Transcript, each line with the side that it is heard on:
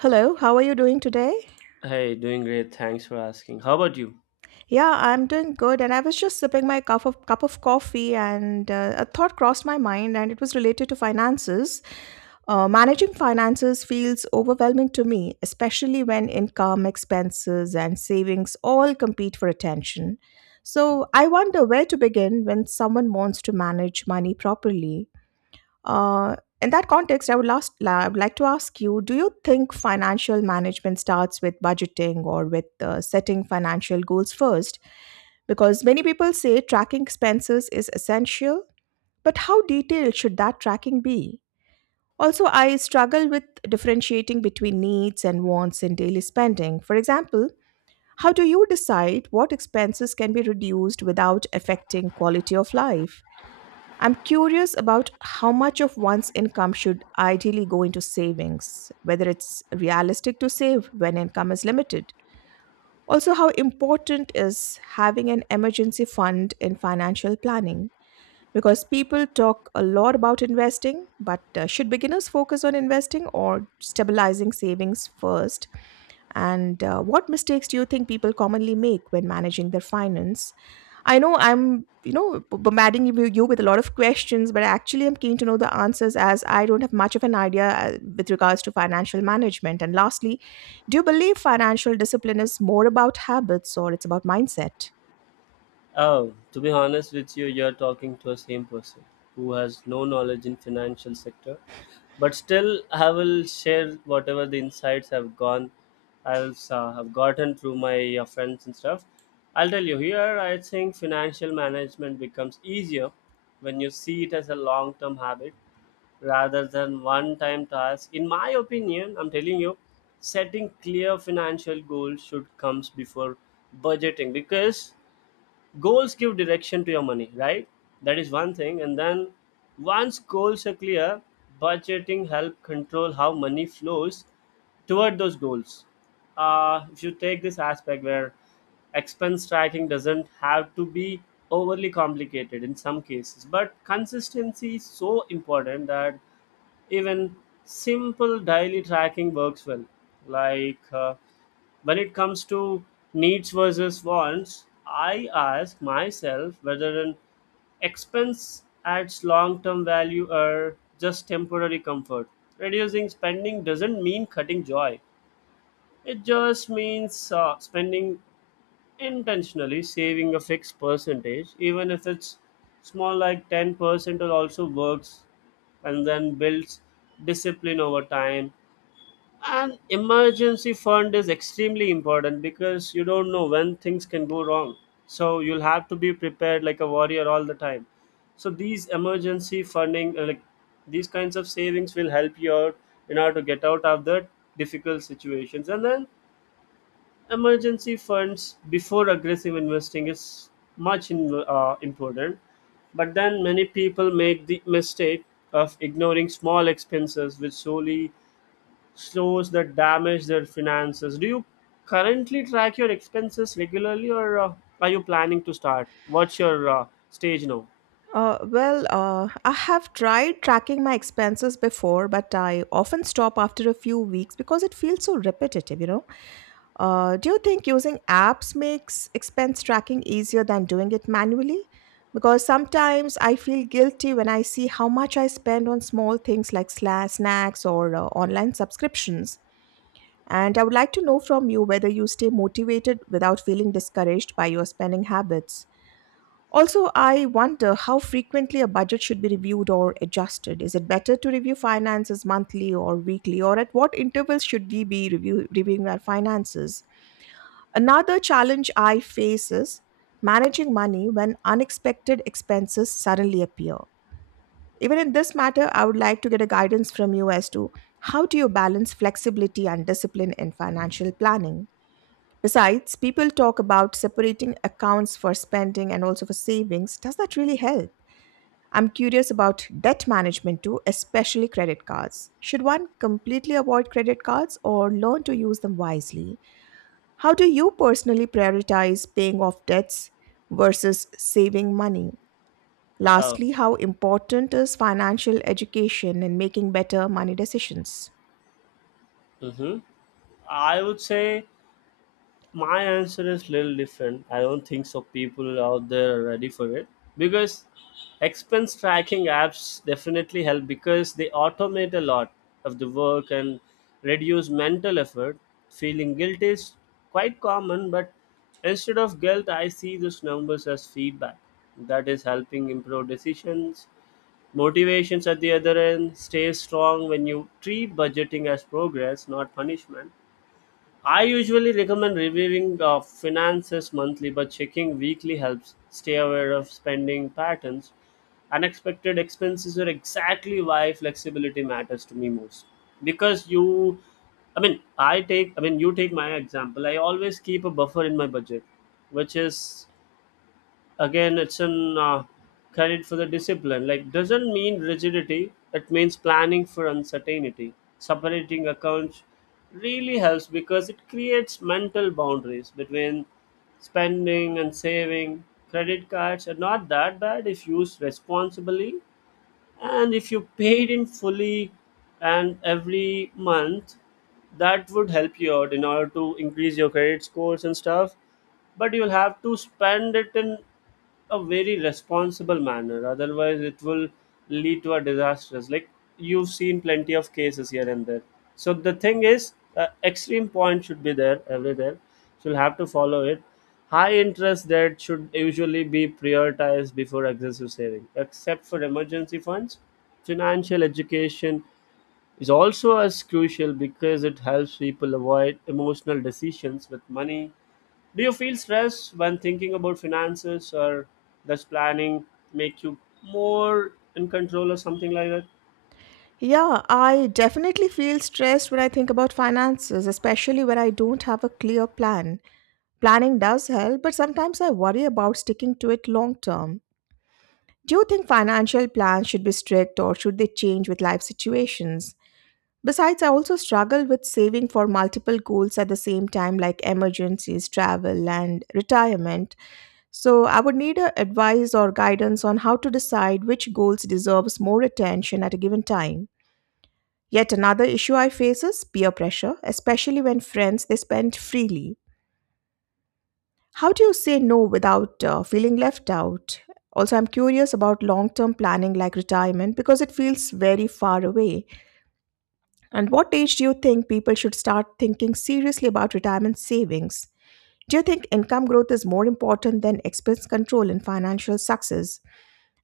right: Hello, how are you doing today?
left: Hey, doing great. Thanks for asking. How about you?
right: Yeah, I'm doing good, and I was just sipping my cup of coffee, and a thought crossed my mind, and it was related to finances. Managing finances feels overwhelming to me, especially when income, expenses, and savings all compete for attention. So I wonder where to begin when someone wants to manage money properly. Uh, in that context, I would like to ask you: Do you think financial management starts with budgeting or with setting financial goals first? Because many people say tracking expenses is essential, but how detailed should that tracking be? Also, I struggle with differentiating between needs and wants in daily spending. For example, how do you decide what expenses can be reduced without affecting quality of life? I'm curious about how much of one's income should ideally go into savings, whether it's realistic to save when income is limited. Also, how important is having an emergency fund in financial planning? Because people talk a lot about investing, but should beginners focus on investing or stabilizing savings first, and what mistakes do you think people commonly make when managing their finance? I know I'm bombarding you with a lot of questions, but actually I'm keen to know the answers as I don't have much of an idea with regards to financial management. And lastly, do you believe financial discipline is more about habits or it's about mindset?
left: Oh, to be honest with you, you're talking to a same person who has no knowledge in financial sector. But still, I will share whatever the insights I've gone, I've have gotten through my friends and stuff. I'll tell you here. I think financial management becomes easier when you see it as a long-term habit rather than one time task. In my opinion, I'm telling you, setting clear financial goals should comes before budgeting because goals give direction to your money, right? That is one thing. And then once goals are clear, budgeting help control how money flows toward those goals. If you take this aspect where expense tracking doesn't have to be overly complicated in some cases, but consistency is so important that even simple daily tracking works well like when it comes to needs versus wants, I ask myself whether an expense adds long-term value or just temporary comfort. Reducing spending doesn't mean cutting joy, it just means spending intentionally. Saving a fixed percentage, even if it's small like 10%, will also works and then builds discipline over time. And emergency fund is extremely important because you don't know when things can go wrong, so you'll have to be prepared like a warrior all the time. So these emergency funding, like these kinds of savings, will help you out in order to get out of the difficult situations. And then emergency funds before aggressive investing is important, but then many people make the mistake of ignoring small expenses, which slowly slows that damage their finances. Do you currently track your expenses regularly, or are you planning to start? What's your stage now?
right: Well, I have tried tracking my expenses before, but I often stop after a few weeks because it feels so repetitive. Do you think using apps makes expense tracking easier than doing it manually? Because sometimes I feel guilty when I see how much I spend on small things like snacks or online subscriptions. And I would like to know from you whether you stay motivated without feeling discouraged by your spending habits. Also, I wonder how frequently a budget should be reviewed or adjusted. Is it better to review finances monthly or weekly, or at what intervals should we be reviewing our finances? Another challenge I face is managing money when unexpected expenses suddenly appear. Even in this matter, I would like to get a guidance from you as to how do you balance flexibility and discipline in financial planning? Besides, people talk about separating accounts for spending and also for savings. Does that really help? I'm curious about debt management too, especially credit cards. Should one completely avoid credit cards or learn to use them wisely? How do you personally prioritize paying off debts versus saving money?
left: Oh.
right: Lastly, how important is financial education in making better money decisions?
left: Hmm. I would say my answer is little different. I don't think so people out there are ready for it, because expense tracking apps definitely help because they automate a lot of the work and reduce mental effort. Feeling guilt is quite common, but instead of guilt I see these numbers as feedback that is helping improve decisions. Motivations at the other end stay strong when you treat budgeting as progress, not punishment. I usually recommend reviewing finances monthly, but checking weekly helps stay aware of spending patterns. Unexpected expenses are exactly why flexibility matters to me most. Because you, I mean, I take, I mean, You take my example. I always keep a buffer in my budget, which is again. It's an credit for the discipline, like doesn't mean rigidity, it means planning for uncertainty. Separating accounts really helps because it creates mental boundaries between spending and saving. Credit cards are not that bad if used responsibly, and if you paid in fully and every month, that would help you out in order to increase your credit scores and stuff. But you'll have to spend it in a very responsible manner, otherwise it will lead to a disastrous, like you've seen plenty of cases here and there. So the thing is, extreme point should be there everywhere, you'll have to follow it. High interest debt should usually be prioritized before excessive saving, except for emergency funds. Financial education is also as crucial because it helps people avoid emotional decisions with money. Do you feel stress when thinking about finances, or does planning make you more in control or something like that?
right: Yeah, I definitely feel stressed when I think about finances, especially when I don't have a clear plan. Planning does help, but sometimes I worry about sticking to it long term. Do you think financial plans should be strict or should they change with life situations? Besides, I also struggle with saving for multiple goals at the same time, like emergencies, travel, and retirement. So, I would need a advice or guidance on how to decide which goals deserves more attention at a given time. Yet another issue I face is peer pressure, especially when friends they spend freely. How do you say no without feeling left out? Also, I'm curious about long term planning like retirement because it feels very far away. And what age do you think people should start thinking seriously about retirement savings? Do you think income growth is more important than expense control in financial success?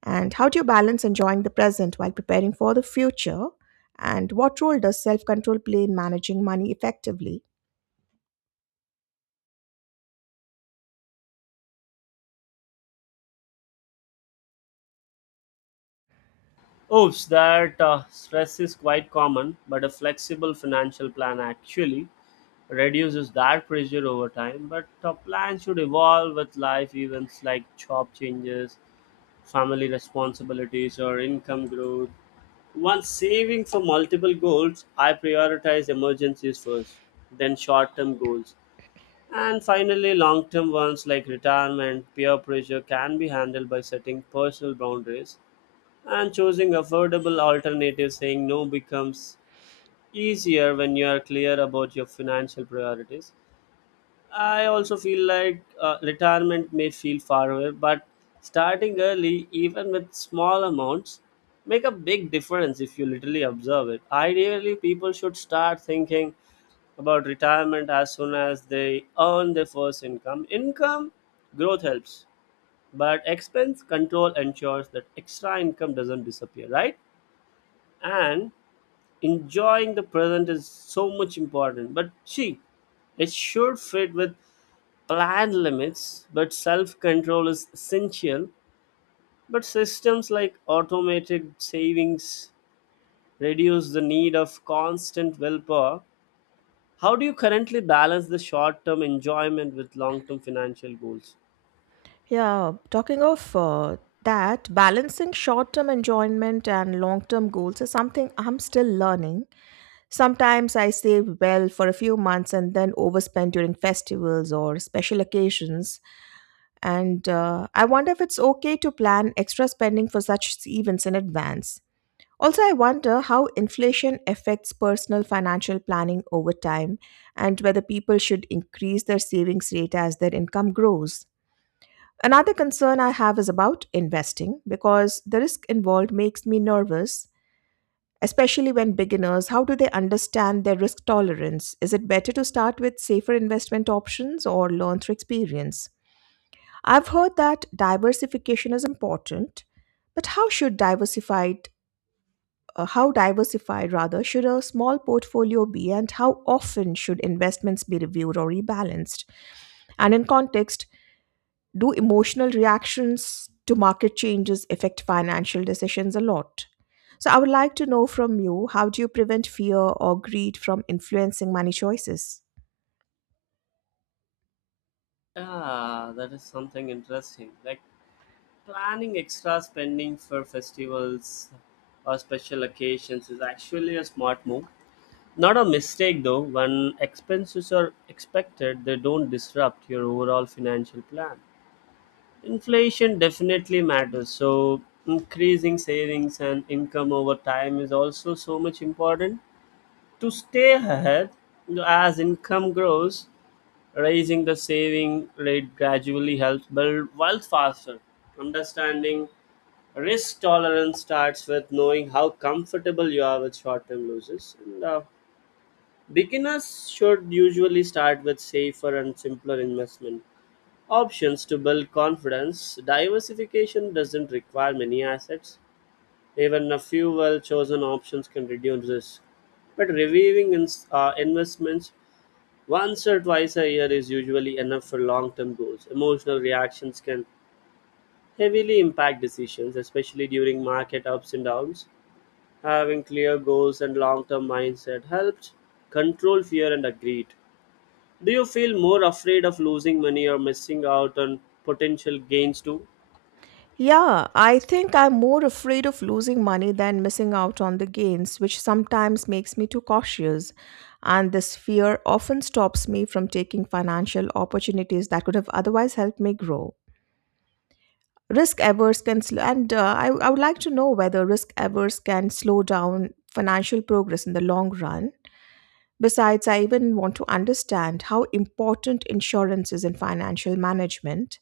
right: And how do you balance enjoying the present while preparing for the future? And what role does self control play in managing money effectively?
left: Oops, that stress is quite common, but a flexible financial plan actually reduces that pressure over time. But a plan should evolve with life events like job changes, family responsibilities, or income growth. Once saving for multiple goals, I prioritize emergencies first, then short term goals, and finally, long term ones like retirement. Peer pressure can be handled by setting personal boundaries and choosing affordable alternatives. Saying no becomes easier when you are clear about your financial priorities. I also feel like retirement may feel far away, but starting early, even with small amounts, make a big difference if you literally observe it. Ideally, people should start thinking about retirement as soon as they earn their first income. Income growth helps, but expense control ensures that extra income doesn't disappear, right? And enjoying the present is so much important. But see, it should fit with planned limits, but self control is essential. But systems like automated savings reduce the need of constant willpower. How do you currently balance the short term enjoyment with long term financial goals?
right: Yeah, talking of that, balancing short term enjoyment and long term goals is something I'm still learning. Sometimes I save well for a few months and then overspend during festivals or special occasions. And I wonder if it's okay to plan extra spending for such events in advance. Also, I wonder how inflation affects personal financial planning over time and whether people should increase their savings rate as their income grows. Another concern I have is about investing because the risk involved makes me nervous, especially when beginners. How do they understand their risk tolerance? Is it better to start with safer investment options or learn through experience? I've heard that diversification is important, but how diversified rather should a small portfolio be, and how often should investments be reviewed or rebalanced? And in context, do emotional reactions to market changes affect financial decisions a lot? So, I would like to know from you how do you prevent fear or greed from influencing money choices?
left: Ah, that is something interesting. Like planning extra spending for festivals or special occasions is actually a smart move. Not a mistake though, when expenses are expected, they don't disrupt your overall financial plan. Inflation definitely matters, so increasing savings and income over time is also so much important. To stay ahead as income grows, raising the saving rate gradually helps build wealth faster. Understanding risk tolerance starts with knowing how comfortable you are with short term losses. And beginners should usually start with safer and simpler investment options to build confidence. Diversification doesn't require many assets, even a few well chosen options can reduce risk. But reviewing investments once or twice a year is usually enough for long term goals. Emotional reactions can heavily impact decisions, especially during market ups and downs. Having clear goals and long term mindset helps control fear and greed. Do you feel more afraid of losing money or missing out on potential gains too?
right: Yeah, I think I'm more afraid of losing money than missing out on the gains, which sometimes makes me too cautious. And this fear often stops me from taking financial opportunities that could have otherwise helped me grow. Risk averse can sl- and I would like to know whether risk averse can slow down financial progress in the long run. Besides, I even want to understand how important insurance is in financial management.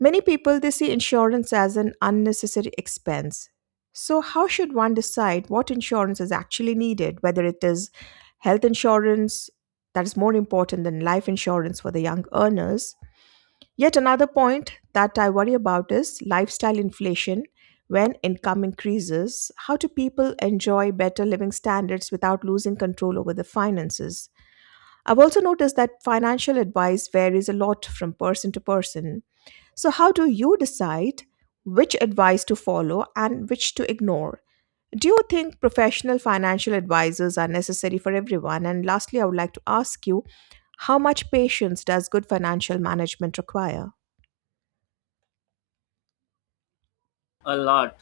right: Many people they see insurance as an unnecessary expense. So how should one decide what insurance is actually needed, whether it is health insurance that is more important than life insurance for the young earners? Yet another point that I worry about is lifestyle inflation. When income increases, how do people enjoy better living standards without losing control over the finances? I've also noticed that financial advice varies a lot from person to person. So, how do you decide which advice to follow and which to ignore? Do you think professional financial advisors are necessary for everyone? And lastly, I would like to ask you how much patience does good financial management require?
left: A lot.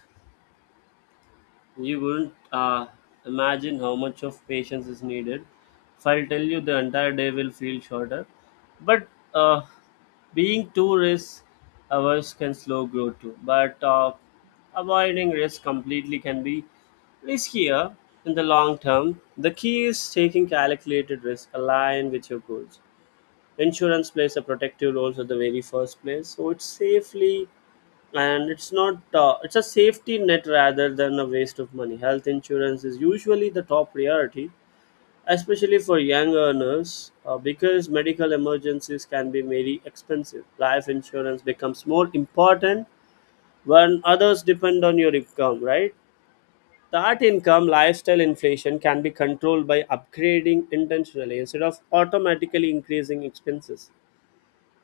left: You wouldn't imagine how much of patience is needed. If I'll tell you, the entire day will feel shorter. But uh, being too risk averse can slow growth too. But avoiding risk completely can be riskier in the long term. The key is taking calculated risk aligned with your goals. Insurance plays a protective role at the very first place, so it safely, and it's not it's a safety net rather than a waste of money. Health insurance is usually the top priority, especially for young earners, because medical emergencies can be very expensive. Life insurance becomes more important when others depend on your income, right? That income lifestyle inflation can be controlled by upgrading intentionally instead of automatically increasing expenses.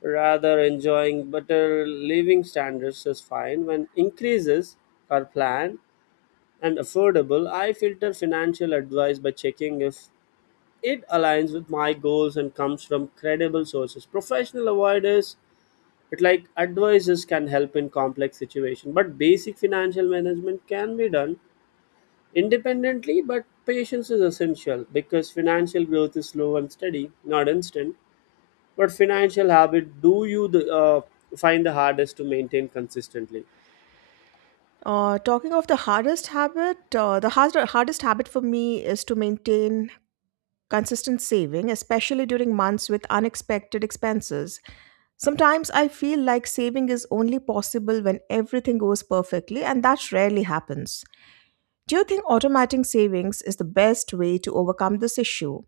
left: Rather, enjoying better living standards is fine when increases are planned and affordable. I filter financial advice by checking if it aligns with my goals and comes from credible sources. Professional avoiders, it like advisors can help in complex situation, but basic financial management can be done independently. But patience is essential because financial growth is slow and steady, not instant. What financial habit do you find the hardest to maintain consistently?
right: Talking of the hardest habit, hardest habit for me is to maintain consistent saving, especially during months with unexpected expenses. Sometimes I feel like saving is only possible when everything goes perfectly, and that rarely happens. Do you think automating savings is the best way to overcome this issue?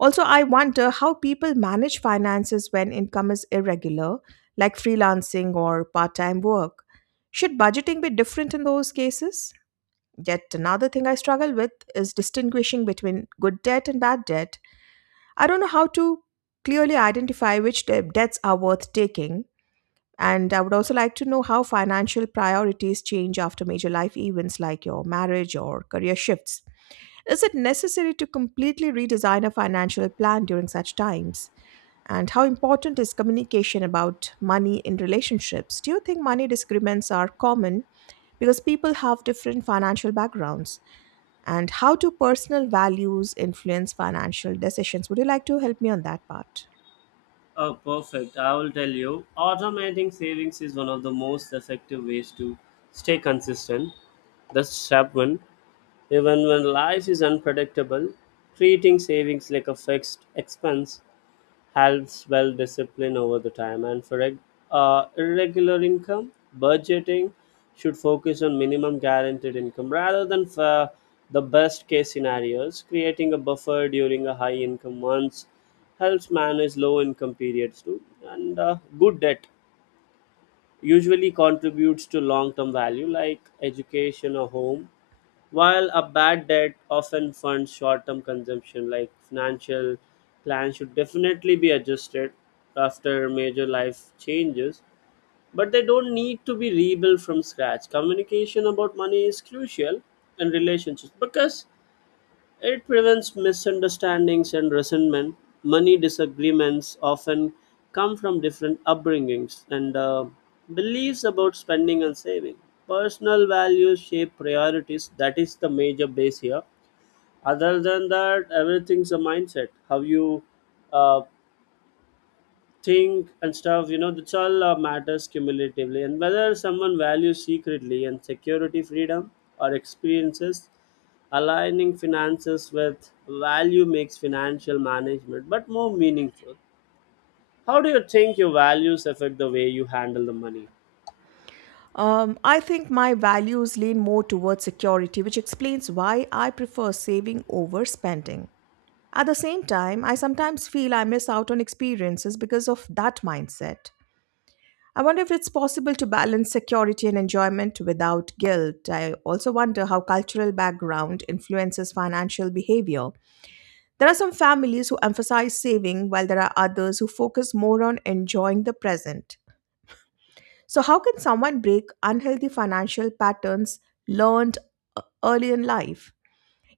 right: Also, I wonder how people manage finances when income is irregular, like freelancing or part time work. Should budgeting be different in those cases? Yet another thing I struggle with is distinguishing between good debt and bad debt. I don't know how to clearly identify which debts are worth taking. And I would also like to know how financial priorities change after major life events like your marriage or career shifts. Is it necessary to completely redesign a financial plan during such times? And how important is communication about money in relationships? Do you think money disagreements are common because people have different financial backgrounds? And how do personal values influence financial decisions? Would you like to help me on that part?
left: Oh, perfect. I will tell you. Automating savings is one of the most effective ways to stay consistent. The step one, even when life is unpredictable, treating savings like a fixed expense helps well discipline over the time. And for irregular income, budgeting should focus on minimum guaranteed income rather than for the best case scenarios. Creating a buffer during a high income months helps manage low income periods too. And good debt usually contributes to long term value like education or home, while a bad debt often funds short term consumption. Like financial plans should definitely be adjusted after major life changes, but they don't need to be rebuilt from scratch. Communication about money is crucial in relationships because it prevents misunderstandings and resentment. Money disagreements often come from different upbringings and beliefs about spending and saving. Personal values shape priorities. That is the major base here. Other than that, everything's a mindset. How you uh, think and stuff, you know that's all matters cumulatively. And whether someone values secretly and security freedom or experiences, aligning finances with value makes financial management but more meaningful. How do you think your values affect the way you handle the money?
right: I think my values lean more towards security, which explains why I prefer saving over spending. At the same time, I sometimes feel I miss out on experiences because of that mindset. I wonder if it's possible to balance security and enjoyment without guilt. I also wonder how cultural background influences financial behavior. There are some families who emphasize saving, while there are others who focus more on enjoying the present. So, how can someone break unhealthy financial patterns learned early in life?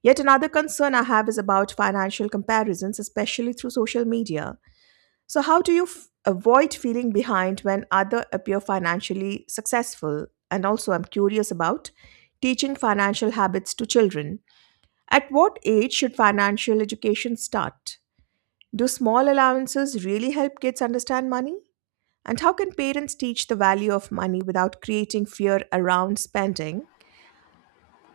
right: Yet another concern I have is about financial comparisons, especially through social media. So, how do you avoid feeling behind when others appear financially successful? And also, I'm curious about teaching financial habits to children. At what age should financial education start? Do small allowances really help kids understand money? And how can parents teach the value of money without creating fear around spending?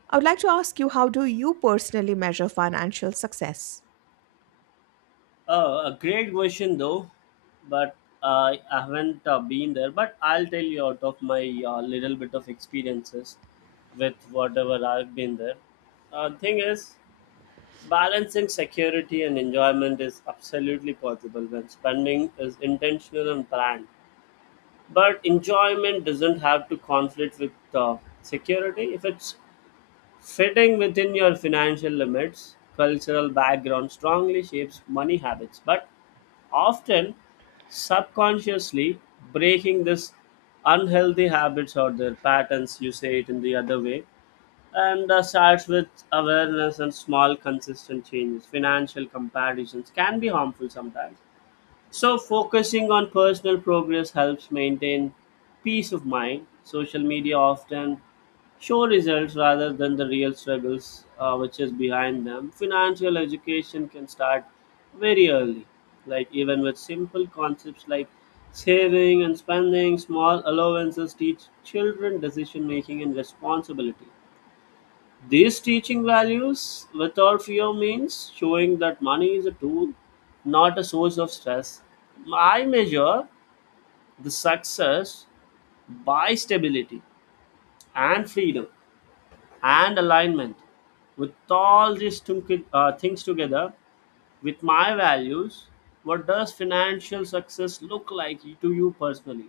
right: I would like to ask you how do you personally measure financial success?
left: Oh, a great question though. But I haven't been there, but I'll tell you out of my little bit of experiences with whatever I've been there. Thing is, balancing security and enjoyment is absolutely possible when spending is intentional and planned. But enjoyment doesn't have to conflict with security if it's fitting within your financial limits. Cultural background strongly shapes money habits, but often subconsciously. Breaking this unhealthy habits, or their patterns you say it in the other way, and starts with awareness and small consistent changes. Financial comparisons can be harmful sometimes, so focusing on personal progress helps maintain peace of mind. Social media often show results rather than the real struggles, which is behind them. Financial education can start very early, like even with simple concepts like saving and spending. Small allowances teach children decision making and responsibility. These teaching values without fear means showing that money is a tool, not a source of stress. I measure the success by stability and freedom and alignment. With all these things together, with my values, what does financial success look like to you personally?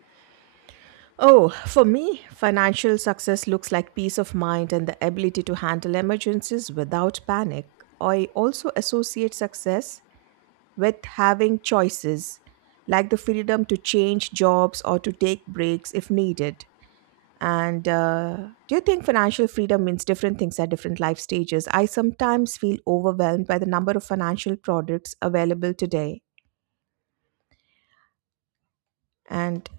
right: Oh, for me, financial success looks like peace of mind and the ability to handle emergencies without panic. I also associate success with having choices, like the freedom to change jobs or to take breaks if needed. And do you think financial freedom means different things at different life stages? I sometimes feel overwhelmed by the number of financial products available today. And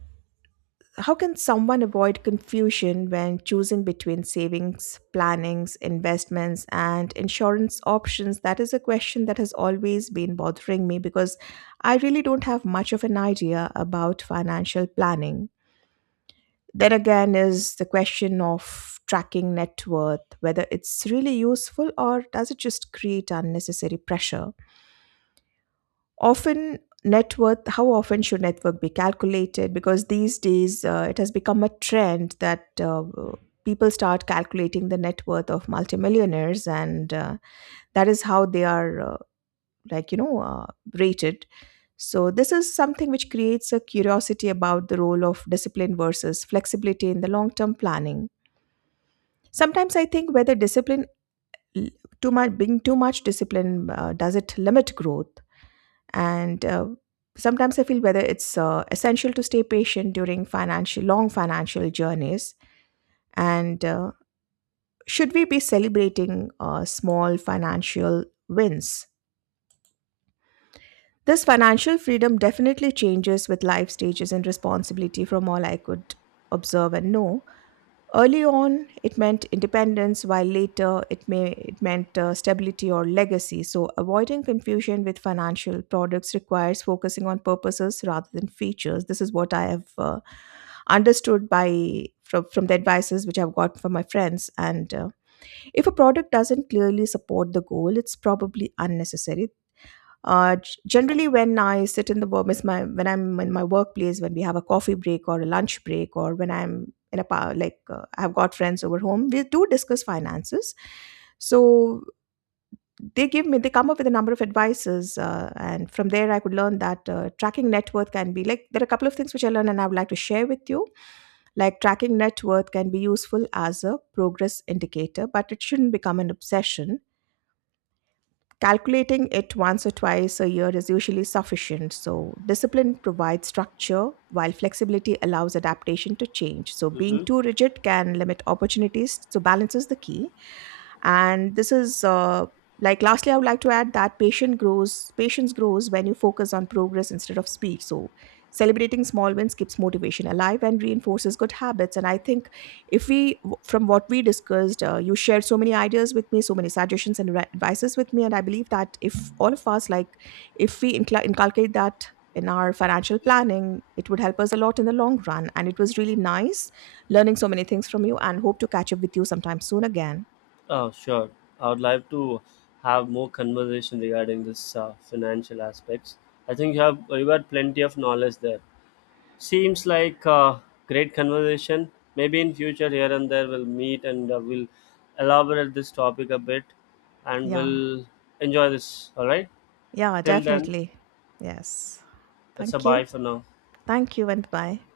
right: how can someone avoid confusion when choosing between savings, plannings, investments, and insurance options? That is a question that has always been bothering me because I really don't have much of an idea about financial planning. There again is the question of tracking net worth, whether it's really useful or does it just create unnecessary pressure. Often, how often should net worth be calculated? Because these days it has become a trend that people start calculating the net worth of multimillionaires, and that is how they are, like, you know, uh, rated. So, this is something which creates a curiosity about the role of discipline versus flexibility in the long term planning. Sometimes I think whether discipline l- too much being too much discipline does it limit growth, and sometimes I feel whether it's essential to stay patient during financial long financial journeys, and should we be celebrating small financial wins? This financial freedom definitely changes with life stages and responsibility from all I could observe and know. Early on, it meant independence, while later it may it meant stability or legacy. So, avoiding confusion with financial products requires focusing on purposes rather than features. This is what I have understood by from the advices which I've got from my friends. And if a product doesn't clearly support the goal, it's probably unnecessary. Generally when I sit in the wo- miss my when I'm in my workplace, when we have a coffee break or a lunch break, or when I'm in a power, like I've got friends over home, we do discuss finances. So they give me they come up with a number of advices, and from there I could learn that tracking net worth can be like there are a couple of things which I learned and I would like to share with you. Like tracking net worth can be useful as a progress indicator, but it shouldn't become an obsession. Calculating it once or twice a year is usually sufficient. So, discipline provides structure while flexibility allows adaptation to change. So, being
left: Mhm.
right: too rigid can limit opportunities. So, balance is the key, and this is like, lastly I would like to add that patient grows patience grows when you focus on progress instead of speed. So celebrating small wins keeps motivation alive and reinforces good habits. And I think if we, from what we discussed, you shared so many ideas with me, so many suggestions and advices with me, and I believe that if all of us, like, if we inculcate that in our financial planning, it would help us a lot in the long run. And it was really nice learning so many things from you, and hope to catch up with you sometime soon again.
left: Oh, sure. I would like to have more conversation regarding this financial aspects. I think you had plenty of knowledge there. Seems like a great conversation. Maybe in future here and there we'll meet and we'll elaborate this topic a bit, and
right: Yeah.
left: we'll enjoy this. All right.
right: Yeah,
left: Till then,
right: definitely. Yes.
left: it's a
right: Thank
left: bye
right: you.
left: for now.
right: Thank you and bye.